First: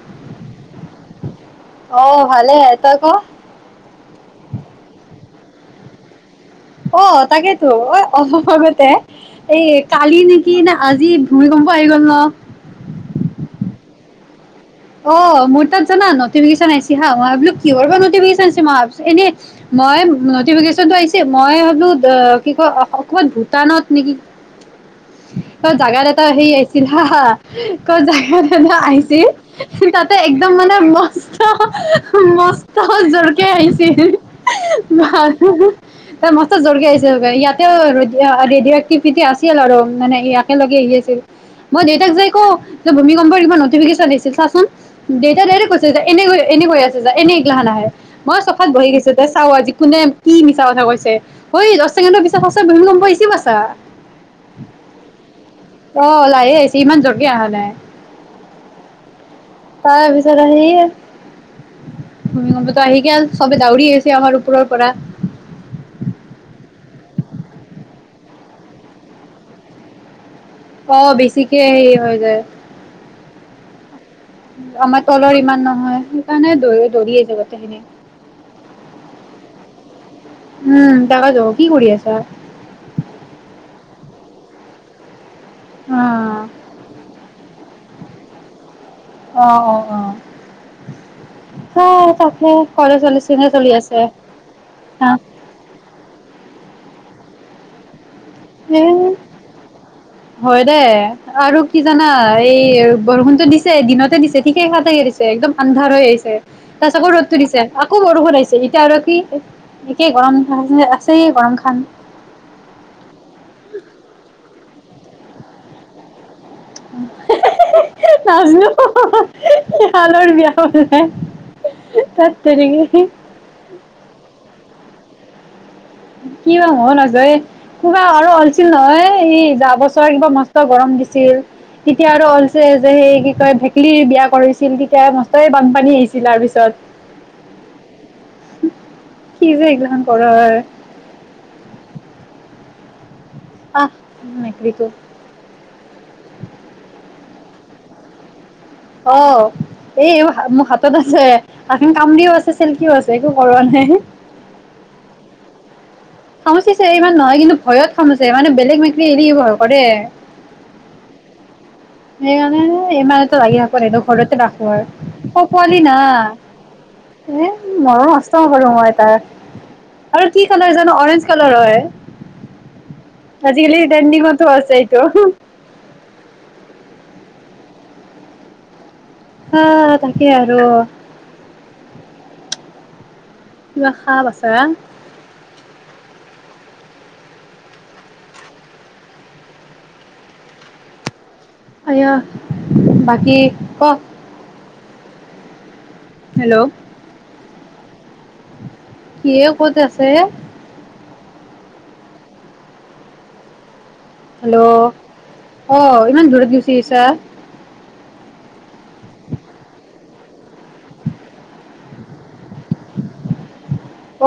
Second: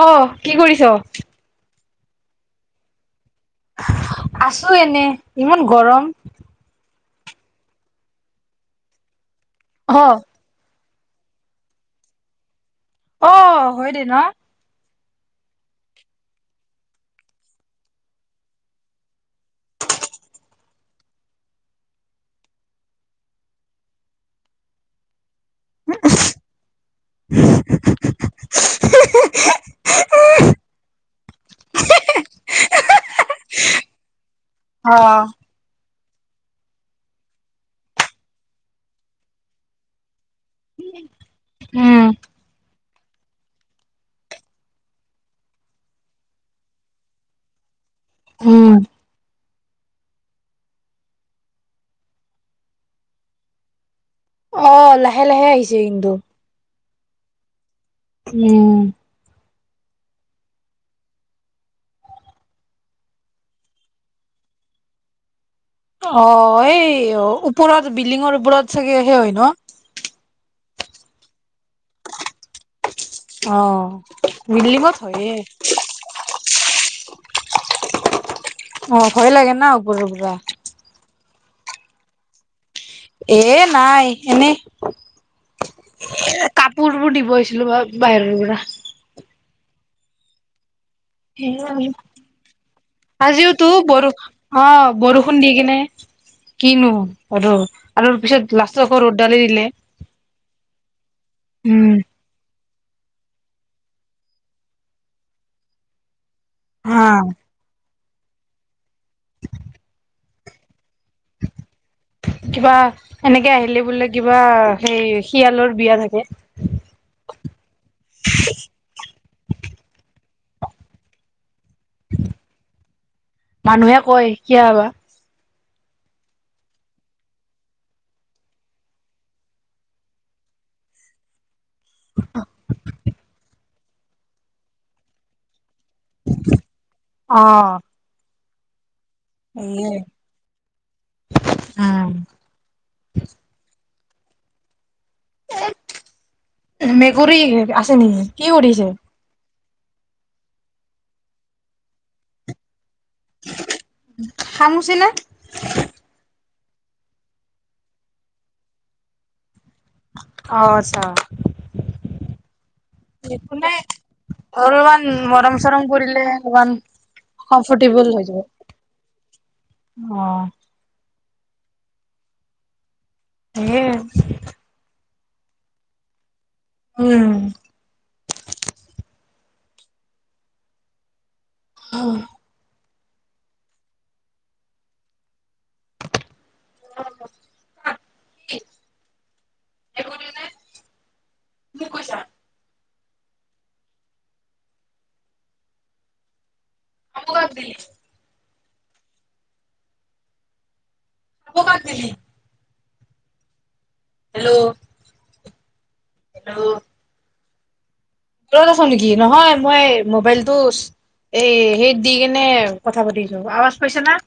অঁ কি কৰিছ অঁ ভালে তই ক' আছো এনে ইমান গৰম অঁ তাকেতো অঁ অলপ আগতে এই অ', কালি নেকি না আজি ভূমিকম্প আহি গ'ল ন অ হয় দে ন অঃ মোৰ তাত জানা নটিফিকেচন আহিছে হাঁ মই ভাবিলোঁ কিহৰ বা নটিফিকেচন আহিছে মই এনে মই নটিফিকেচন টো আহিছে মই ভাবিলো কি কয় অসমত ভূটানত নেকি কত জাগাত এটা হেৰি আহিছিল হা কত জাগাত এটা আহিছিল কি তাতে একদম মানে ম স্ত মস্ত জোৰকে আহিছিল অ', ভাবিলো এ মস্ত জোৰক আহিছিল ইয়াতে ৰেডিঅ' এক্টিভিটি আছিল আৰু মানে ইয়াত একেলগে আহি আছিল মই উম, দেউতাক যাই কওঁ ভূমিকম্পৰ কিবা নটিফিকেশন দিছিল চাচোন দেউতাই ডাইৰেক্ট কৈছে যে এনে এনেকৈ আছে যে এনে এগলা নাহে মই চখত উম, বহি গৈছো তা চাও আজি কোনে কি মিছা কথা কৈছে দহ ছেকেণ্ডৰ পিছত সঁচা ভুমিকম্প ৰিচিভ আছে অ লাহে লাহে আহিছে কিন্তু লাহে আহিছে ইমান জৰকে অহা নাই উম তাৰ পিছত আহি ভূমি আহি গ'ল চবে দাউৰি আহিছে আমাৰ ওপৰৰ পৰা অ এই ওপৰত বিল্ডিঙৰ ওপৰত চাগে সেয়া হয় ন অ বেছিকে হে হৈ যায় অ বিল্ডিঙত আমাৰ হয়ে তলৰ ইমান নহয় সেইকাৰণে দৌৰি দৌৰি যাব যেনে অ ভয় লাগে না ওপৰৰ পৰা উম যাবা যাব কি কৰি আছা এ নাই এনেই অ কাপোৰ বোৰ দিব আহিছিলো বাৰু বাহিৰৰ পৰা অ অ অ চাই তাকে কলেজ চলেজ কেনে আজিওতো চলি আছে বৰষুণ অ হা বৰষুণ দি কিনে কিনো আৰু আৰু পিছত লাষ্টত এ আকৌ ৰ'দডালি দিলে। হয় দে আৰু কি উম। জানা এই বৰষুণটো দিছে দিনতে দিছে ঠিকেই সাতে দিছে একদম আন্ধাৰ হৈ আহিছে তাৰ পিছত হা আকৌ ৰ'দ টো দিছে খুব বৰষুণ আছে এতিয়া আৰু কি একে গৰম মোৰ যে চ ই গান চান কিবা এনেকে আহিলে বোলে কিবা অ সেই শিয়ালৰ বিয়া থাকে উ উ শিয়ালৰ বিয়াখন চাইছা তাত তেৰিগি মানুহে কয় কিয় বা কি হয় নাজায় কোনে আৰু আছিল নহয় এই যোৱা বছৰ কিবা মাৰ্চত গৰম দিছিল তেতিয়া আৰু ওলছে যে সেই বিষয় কয় বিয়া কৰিছিল তেতিয়া মষ্টৰে বান পানী আহিছিল তাৰ পিছত অ কি যে সেয়ে এইগিলাখান কৰা হয় উ আহ মেকিকো কৰি আছে নেকি কি কৰিছে অহ এই মোৰ হাতত আছে এখন কামৰিও আছে চিল্কিও আছে তইতো কৰোৱা নাই খামুচি নে সামুচিছে ইমান কিন্তু ভয়ত খামুচছে মানে বেলেগ মেকৰি হেৰিহব অ আছা সেই মানে ইমানো লাগি থাক সদ ঘৰতে ৰাখো অলপমান আৰু মৰম পোৱালি চৰম না কৰিলে অলপমান এ কমফৰ্টেবল মৰো হৈ যাব নষ্ট কৰো মই তাৰ অ আৰু কি কালাৰ জানো অৰেঞ্জ কালৰ অই আজি কালি সেয়ে ত্ৰন্দিংটো আছে এইটো উম হা তাকে আৰু অ' কিবা সাপ আছে হা [unintelligible] আয়া বাকী ক হেল্ল' কত দিল কি ক'ত আছে নকবা কেলে হেল্ল' অ ইমান দূৰত গুচি গৈছা ৰত আছ নেকি নহয় মই মোবাইলতটো এই হেইত দি কেনে কথা পাতিছো আওআ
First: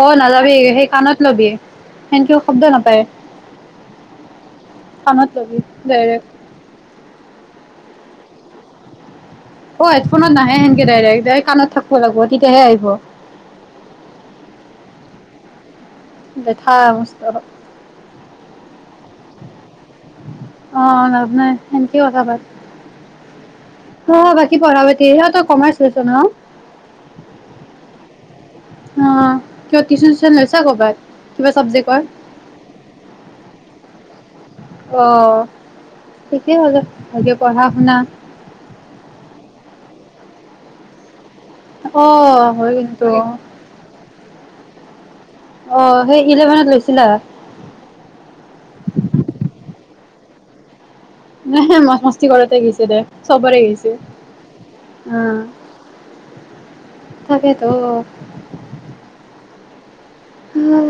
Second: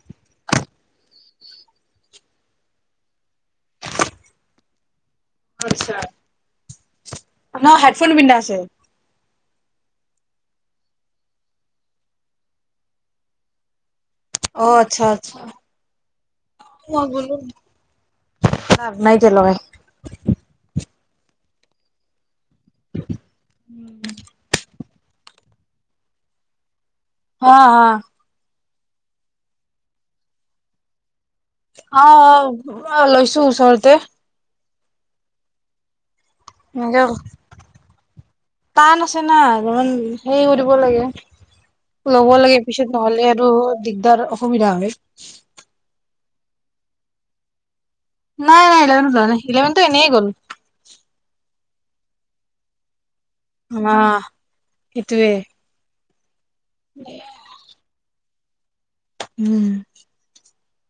অ নাযাবি সেই কাণত লবি সেন কেও শব্দ নাপায় খনত লাগি আচ্ছা দেইৰেক চোন পিন্ধা আছে অ হেডফোনত নাহে সেনকে ডাইৰেক্ কাণত থাকব লাগ ব তেতিয়াহে আহিব অ আচ্ছা আচ্ছা দেঠা মই মস্ত তি লগাই অ লাজ নাই সেনকেও হব বাত অ বাকী পঢ়া বাতি সেইহেটো কমাৰ্চ লৈছে ন অ অ কিয় টিউশন চিশন লৈছা কৰ'বাত কিবা চাবজেক্টৰ? অ অ অ লৈছো ওচৰৰত দেহ আহ ঠিকেই হ'ল এনেকে ভালকে পঢ়া শুনা। টান আছে না অলপমান হেৰি কৰিব লাগে ল'ব অ', লাগে হয় পিছত কিন্তু নহ'লে আৰু দিগদাৰ হব অ সুবিধা হয় অ', সেই ইলেভেনত লৈছিলা টোৰ এনেই গল নাই হে ম মস্তি কৰোতে গৈছে দে। চবৰে অ গৈছে সেইটোয়ে উম তাকেতো উম অ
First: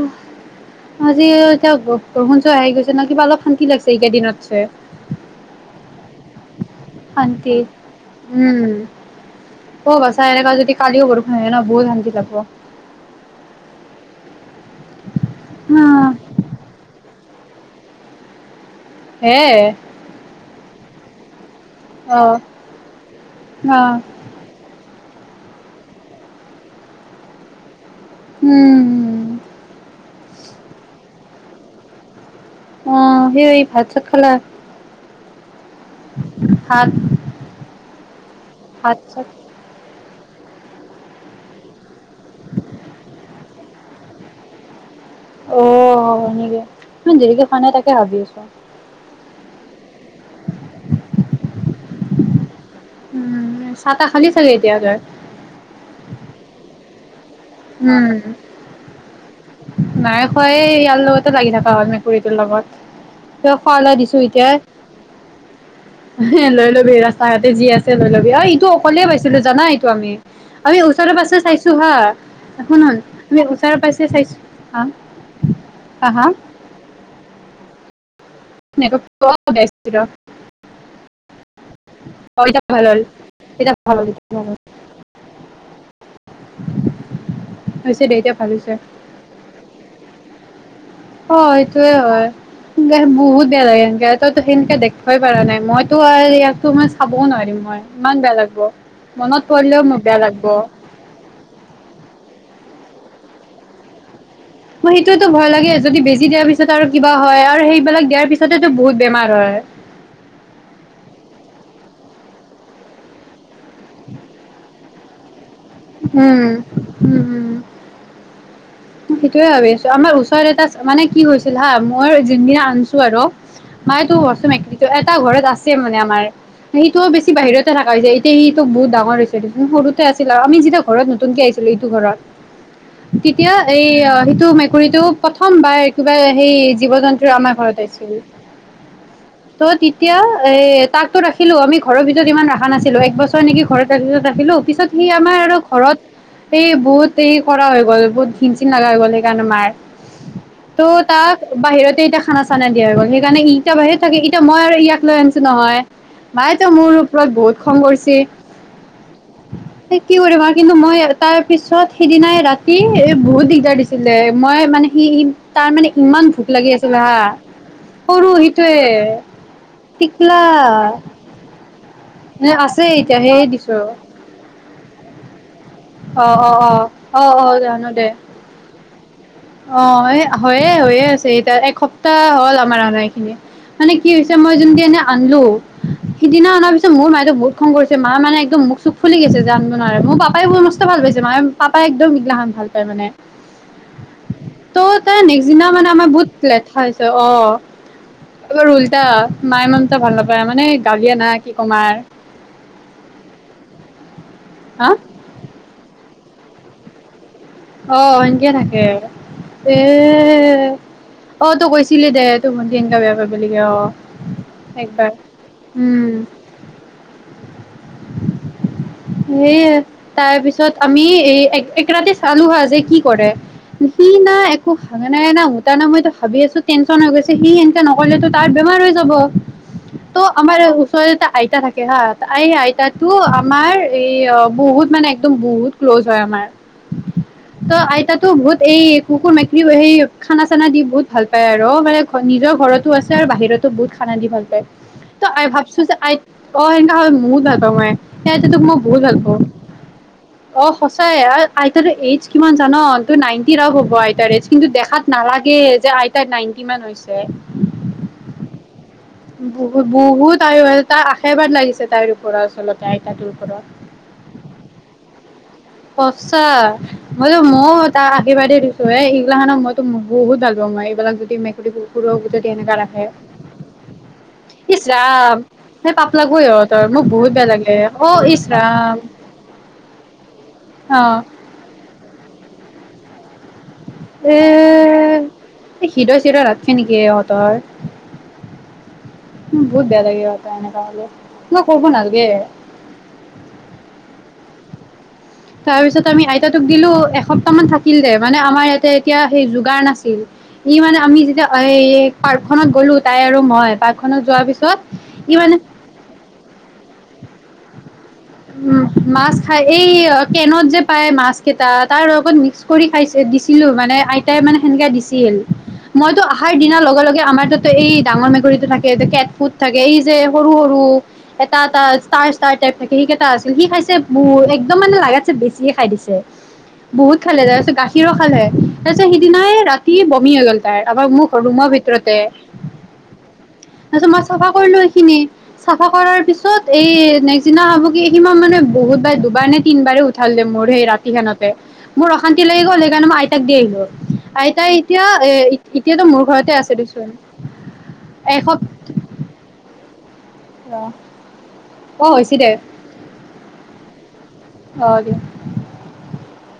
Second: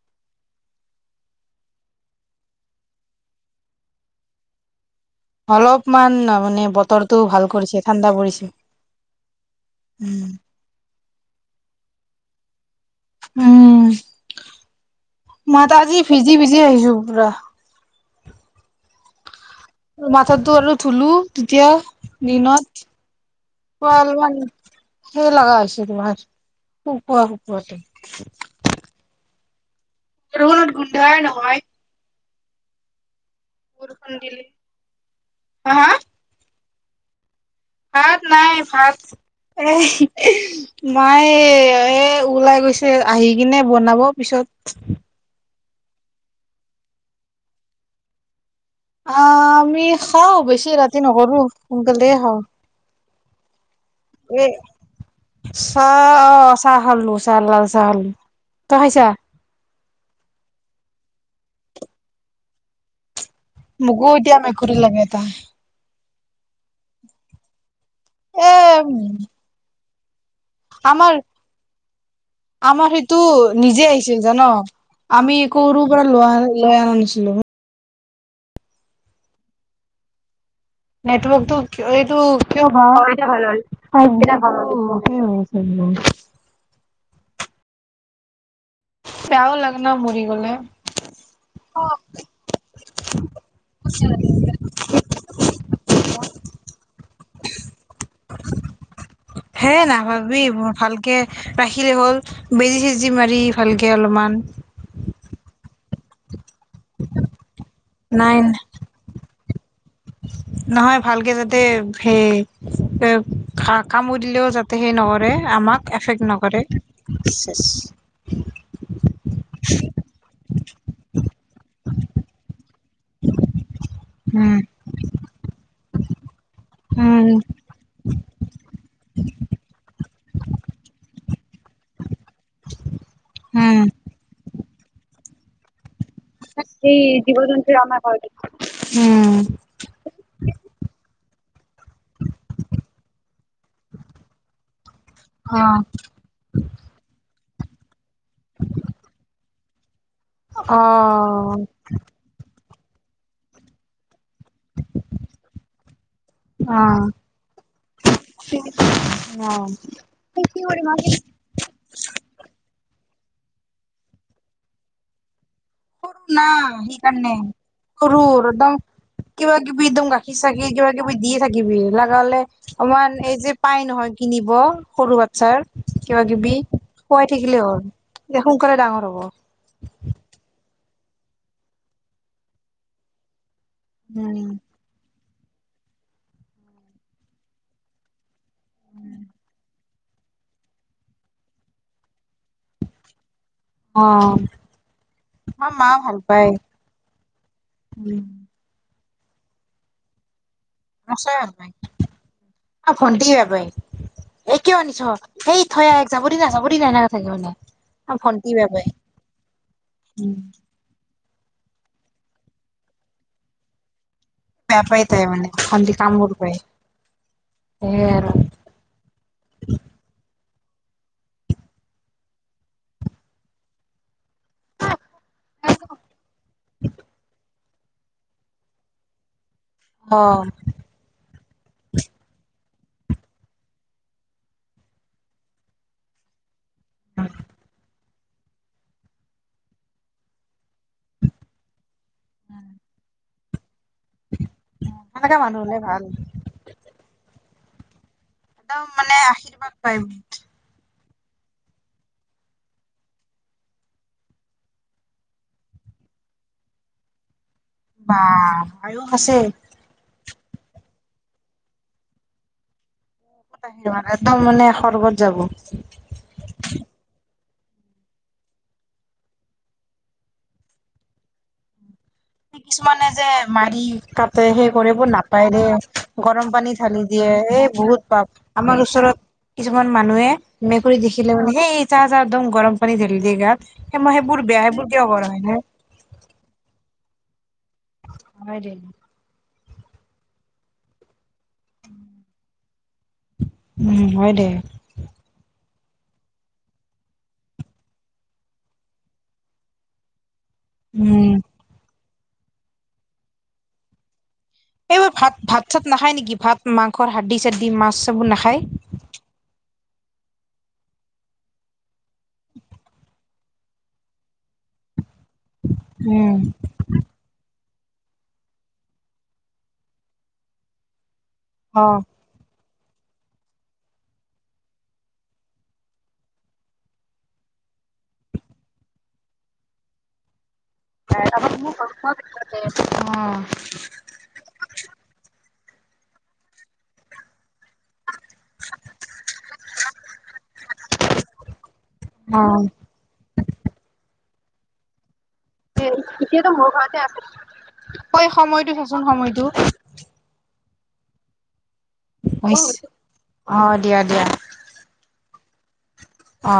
আজি এতিয়া গহণ চাৰ আহি গৈছে ন কিবা অলপ শান্তি লাগিছে এইকেই দিনত চে অলপমান মানে ব শান্তি উম অ উম বাছা এনেকে যদি কালিও বৰষুণ আহে ন বৰ বহুত শান্তি থপ [unintelligible] উম মই ত আজি অ', ভিজি ভিজি আহিছো পুৰা হে তোৰ মাঠা টো আৰু থুলো। তেতিয়া অ', দিনত অ', পোৱাল সেই লগা আছে তোমাৰ শুকোৱা শুকোৱা তে উম ৰহনত গোন্ধাই নহয় উম উই ভাত চাত খালা? অ সাত ভাত নাই ভাত এ হে মায়ে এই ওলাই গৈছে আহি কিনে বনাব পিছত অ সেনেকে ইমান দেৰিলৈকে খোৱা নাই তাকে ভাবি আছো অ আমি খাওঁ ব বৰ বেছি ৰাতি নকৰো সোনকালে হল। উম, চাহ তাহ খালি এ চাগে এতিয়া তই? চ চাহ খালো চাহ লাল চাহ উম। তই খাইছা? নাই খোৱা এই ইয়াৰ লগতে লাগি থকা হ'ল মেকুৰীটোৰ লগত কিয় খোৱালে মোকো দিছো এতিয়া মেকুৰী লাগে এটা এ লৈ ল'বি ৰাস্তা ঘাটে যি আছ অ এ এইটো অকলে পাইছিলো জানা স্বামী আমাৰ আমাৰ সেইটো [unintelligible] হা হা [unintelligible] [unintelligible] নেটৰ্কটো অ' এতিয়া ভাল হ'ল। এতিয়া এইটো ভাল হ'ল এতিয়া ভাল হ'ল কিয় ভ হৈছে দে এতিয়া ভাবিছে বেয়াও লাগে ন মৰিগলে অ সটোয়ে হয় বহুত বেয়া লাগে সেনকে তইতো সেনেকে দেখিব পৰা নাই, মইতো আৰু ইয়াতো মই চাবও নোৱাৰিম মই ইমান বেয়া লাগব মনত হে পৰিলেও মোক বেয়া নাভাবি লাগব। ব ভালকে ৰাখিলে হ'ল। বেজি চেজি মাৰি ভালকৈ অলপমান মই সেইটোয়েতো ভয় লাগে যদি বেজি দিয়া পিছ পিছত আৰু কিবা হয় আৰু সেইবিলাক দিয়াৰ নাই পিছতেটো বহুত বেমাৰ হয়। নহয় ভালকে যাতে সেই এ কামোৰ দিলেও যাতে সেই নকৰে আমাক এফেক্ট উম নকৰে উম উম। ছেচ সেইটোয়ে ভাবি আছো আমাৰ ওচৰত এটা মানে কি হৈছিল হাঁ মই যোনদিনা আনছো আৰু [unintelligible] উম [unintelligible] সেইটো উম বেছি বাহিৰতে থকা জায় সি সিতো বহুত ডাঙৰ হৈছিল, সৰুতে আছিল আৰু আমি যেতিয়া ঘৰত নতুনকে আহিছিলো এইটো ঘৰত এয়া এতিয়া উম এই সিটো মেকুৰীটো প্ৰথম বাৰ কিবা সেই জীৱ জন্তু আমাৰ ঘৰত আহিছিল, উম ত তেতিয়া এ তাকতো ৰাখিলো আমি ঘৰৰ ভিতৰত ইমান ৰখা নাছিলো একবছৰ হয় নেকি ঘৰত তাৰপিছত ৰাখিলো তাৰপিছত ই আমাৰ আৰু অ ঘৰত এই বহুত এই কৰা হৈ গল বহুত ঘিন চিন লগা গ'ল সেইকাৰণে মাৰ অ ত' তাক বাহিৰতে দেখা নাছি দিয়া হৈ গল, সেইকাৰণে এতিয়া বাহিৰত থাকে সি এয়া মই আৰু ইয়াক লৈ আনিছো নহয় ভাই ত মোৰ অ ওপৰত বহুত খং কৰিছেি কি কৰি আৰু কিন্তু মই তাৰ পিছত সিদিনাই ৰাতি এ বহুত দিগদাৰ দিছিলে মই মানে সি তাৰ মানে ভুক ইমান ভোক লাগি নাই আছিলে হা সেইকাৰণে সৰু সৰু একদম কিবা কিবি একদম গাখীৰ টিকলা চাখি কিবা কিবি দিয়ে থাকিবি লগালে আছে অমান এতিয়া এই সেয়ে যে দিছো পাই নহয় কিনিব সৰু বাচ্ছাৰ কিবা অ অ কিবি অ অ খুৱাই অ থাকিলে হ'ল জানো দে সোনকালে ডাঙৰ হ'ব অ হয়ে হৈয়ে আছে এতিয়া এসপ্তাহ হ'ল আমাৰ অনা এই খিনি মানে কি হৈছে উম মই যদি এনে আনিলো সিদিনা অনাৰ পিছত মোৰ মায়ে বহুত খং কৰিছে মা মানে একদম মোক চুক ফুলি গৈছে জান নোৱাৰে মোৰ পাপাইোৰ সমস্তে ভাল পাইছে মে পাপাই একদম মগিলাখনান ভাল পায় মানে অ ত' তাৰ নেক্স দিনা মানে মা আমাৰ ভাল বহুত পায় লেঠা হৈছে অ। উম নাই ম ত ভাল ন পায় আম আচ বাপ অ ভণ্টি বাপাই এই কয়া হা আনিছ এই থ যাবৰি না যাব দ নাই ন আহ সনকে থাকে এ এ এ অ তই কৈছিলি দে তোৰ ভণ্টি এনেকা বেয়া কৰিবাব লাগে অ বেয়া পাই একবাৰ। তাই মানে অদি কাম কৰিব পায় সেই তাৰ পিছত তত আমি এই একৰাতে চালো হা যে কি কৰে সি নাই একো ভা নাই না উতা ন ময়ইো ভাবি আছো টেনশন হৈ গৈছে সি তেয়া নকলে তাৰ বেমাৰ হৈ যাব। অ ত' আমাৰ ওচৰৰত এটা আইতা থাকে হা আ আইতা। তাতো আমাৰ এই বহুত মানে একদম বহুত ক্ল'জ হয় আমাৰ ত আইত তোৰ বহুত এই কুকুৰ মেকৰি এই খানা চানা দি বহুত ভাল পায় আৰু মানে নিজৰ ঘৰতো আছে আৰু বাহিৰত। বহুত খানা দি ভাল পায় ত সেনেকা আই মানুহ হলে ভাবছো যে ভাল আই অ হেংকা হয় মুত ভ সময় সেই এতিয়া তোক মই একদম বহুত মানে ভাল পাওঁ আশীৰ্বাদ পায় অ সঁচা অ আইতাৰ এইজ কিমান জান ত নাইনটি আপ হ'ব আইতাৰ এইজ কিন্তু দেখাত নালাগে যে আইতাৰ নাইনটি মান হৈছে। বা আয়ুস আছে বুত বহুত আয় এটা সেইবাৰ লাগিছে তাইৰ ওপৰত। চলতাই আহিবান একদম মানে সৰ্গত যাব সঁচা মইতো ময়ো তাক আশীৰ্বাদে দিছো এ এইগিলা খানক মইতো বহুত ভাল পাওঁ মই এইবিলাক যদি মেকুৰী কুকুৰক যদি এনেকা ৰাখে কিছুমানে যে মাৰি কাটে সেই ইচ কৰিবোৰ ৰাম নাপায় দে সেই পাপ লাগবই গৰম পানী সিহঁতৰ ঢালি মোক দিয়ে বহুত বেয়া এই লাগে অ বহুত ভাব ইচ আমাৰ ৰাম ওচৰত কিছুমান মানুহে মেকুৰী অ দেখিলে মানে এই চাহ একদম গৰম পানী ধালি দিয়ে গাত সেই মই এ সেইবোৰ বেয়া সেইবোৰ কিয় কৰা হয় নে হৃদয় চিদয় ৰাখছে নেকি এহঁত তাৰ হয় দে ন বহুত বেয়া লাগে মানে এনেকোৱা হলে ন ক'ব নালাগে উম হয় দে তাৰপিছত আমি আইতাতোক দিলো এসপ্তাহমান থাকিলে মানে আমাৰ ইয়াতে এতিয়া সেই যোগাৰ নাছিল ই মানে আমি উম যেতিয়া পাৰ্ক খত গলো তাই আৰু মই পাৰ্কখনত যোৱাৰ পিছত এইবাৰ ই ভাত মানে ভাত চাত নাখায় নেকি ভাত মাংস হাৰ্ডি চাৰ্ডি মাছ চাবোৰ নাখায় উম মাছ খাই এই কেনত যে পায় মাছকেইটাত তাৰ লগত মিক্স কৰি খাইছে দি ছিলো মানে আইতাই মানে সেনেকে দিছিল মইতো উম অহাৰ দিনাৰ লগে লগে আমাৰ তাত ত এই ডাঙৰ মেকুৰীতটো থাকে কেট ফুট থাকে এই যে সৰু সৰু এটা এটা অ ষ্টাৰ ষ্টাৰ [unintelligible] সেইকেইটা আছিল সি খাইছে বহু একদম মানে লাগাতছে বেছিয়ে খাই দিছে বহুত খালে তাৰ পিছত গাখীৰো খালে তাৰপিছত সিদিনাই ৰাতি বমি হৈ গল তাৰ মোক ৰুমৰ ভিতৰতে তাৰপিছত মই চাফা কৰিলো এইখিনি চাফা কৰাৰ পিছত এই নেক্স দিনা আহোতে সি মানে মানে বহুতবাৰ দুবাৰ নে তিনিবাৰে উঠাল মোৰ সেই ৰাতিখনতে মোৰ অ অশান্তি লাগি গল সেইকাৰণে মই আইতাক দি আহিলো আইতাই এতিয়া এতিয়াতো মোৰ ঘৰতে আছে দেচোন এসপ্তা হয় ন অ দিয়া দিয়া অ দিয় অ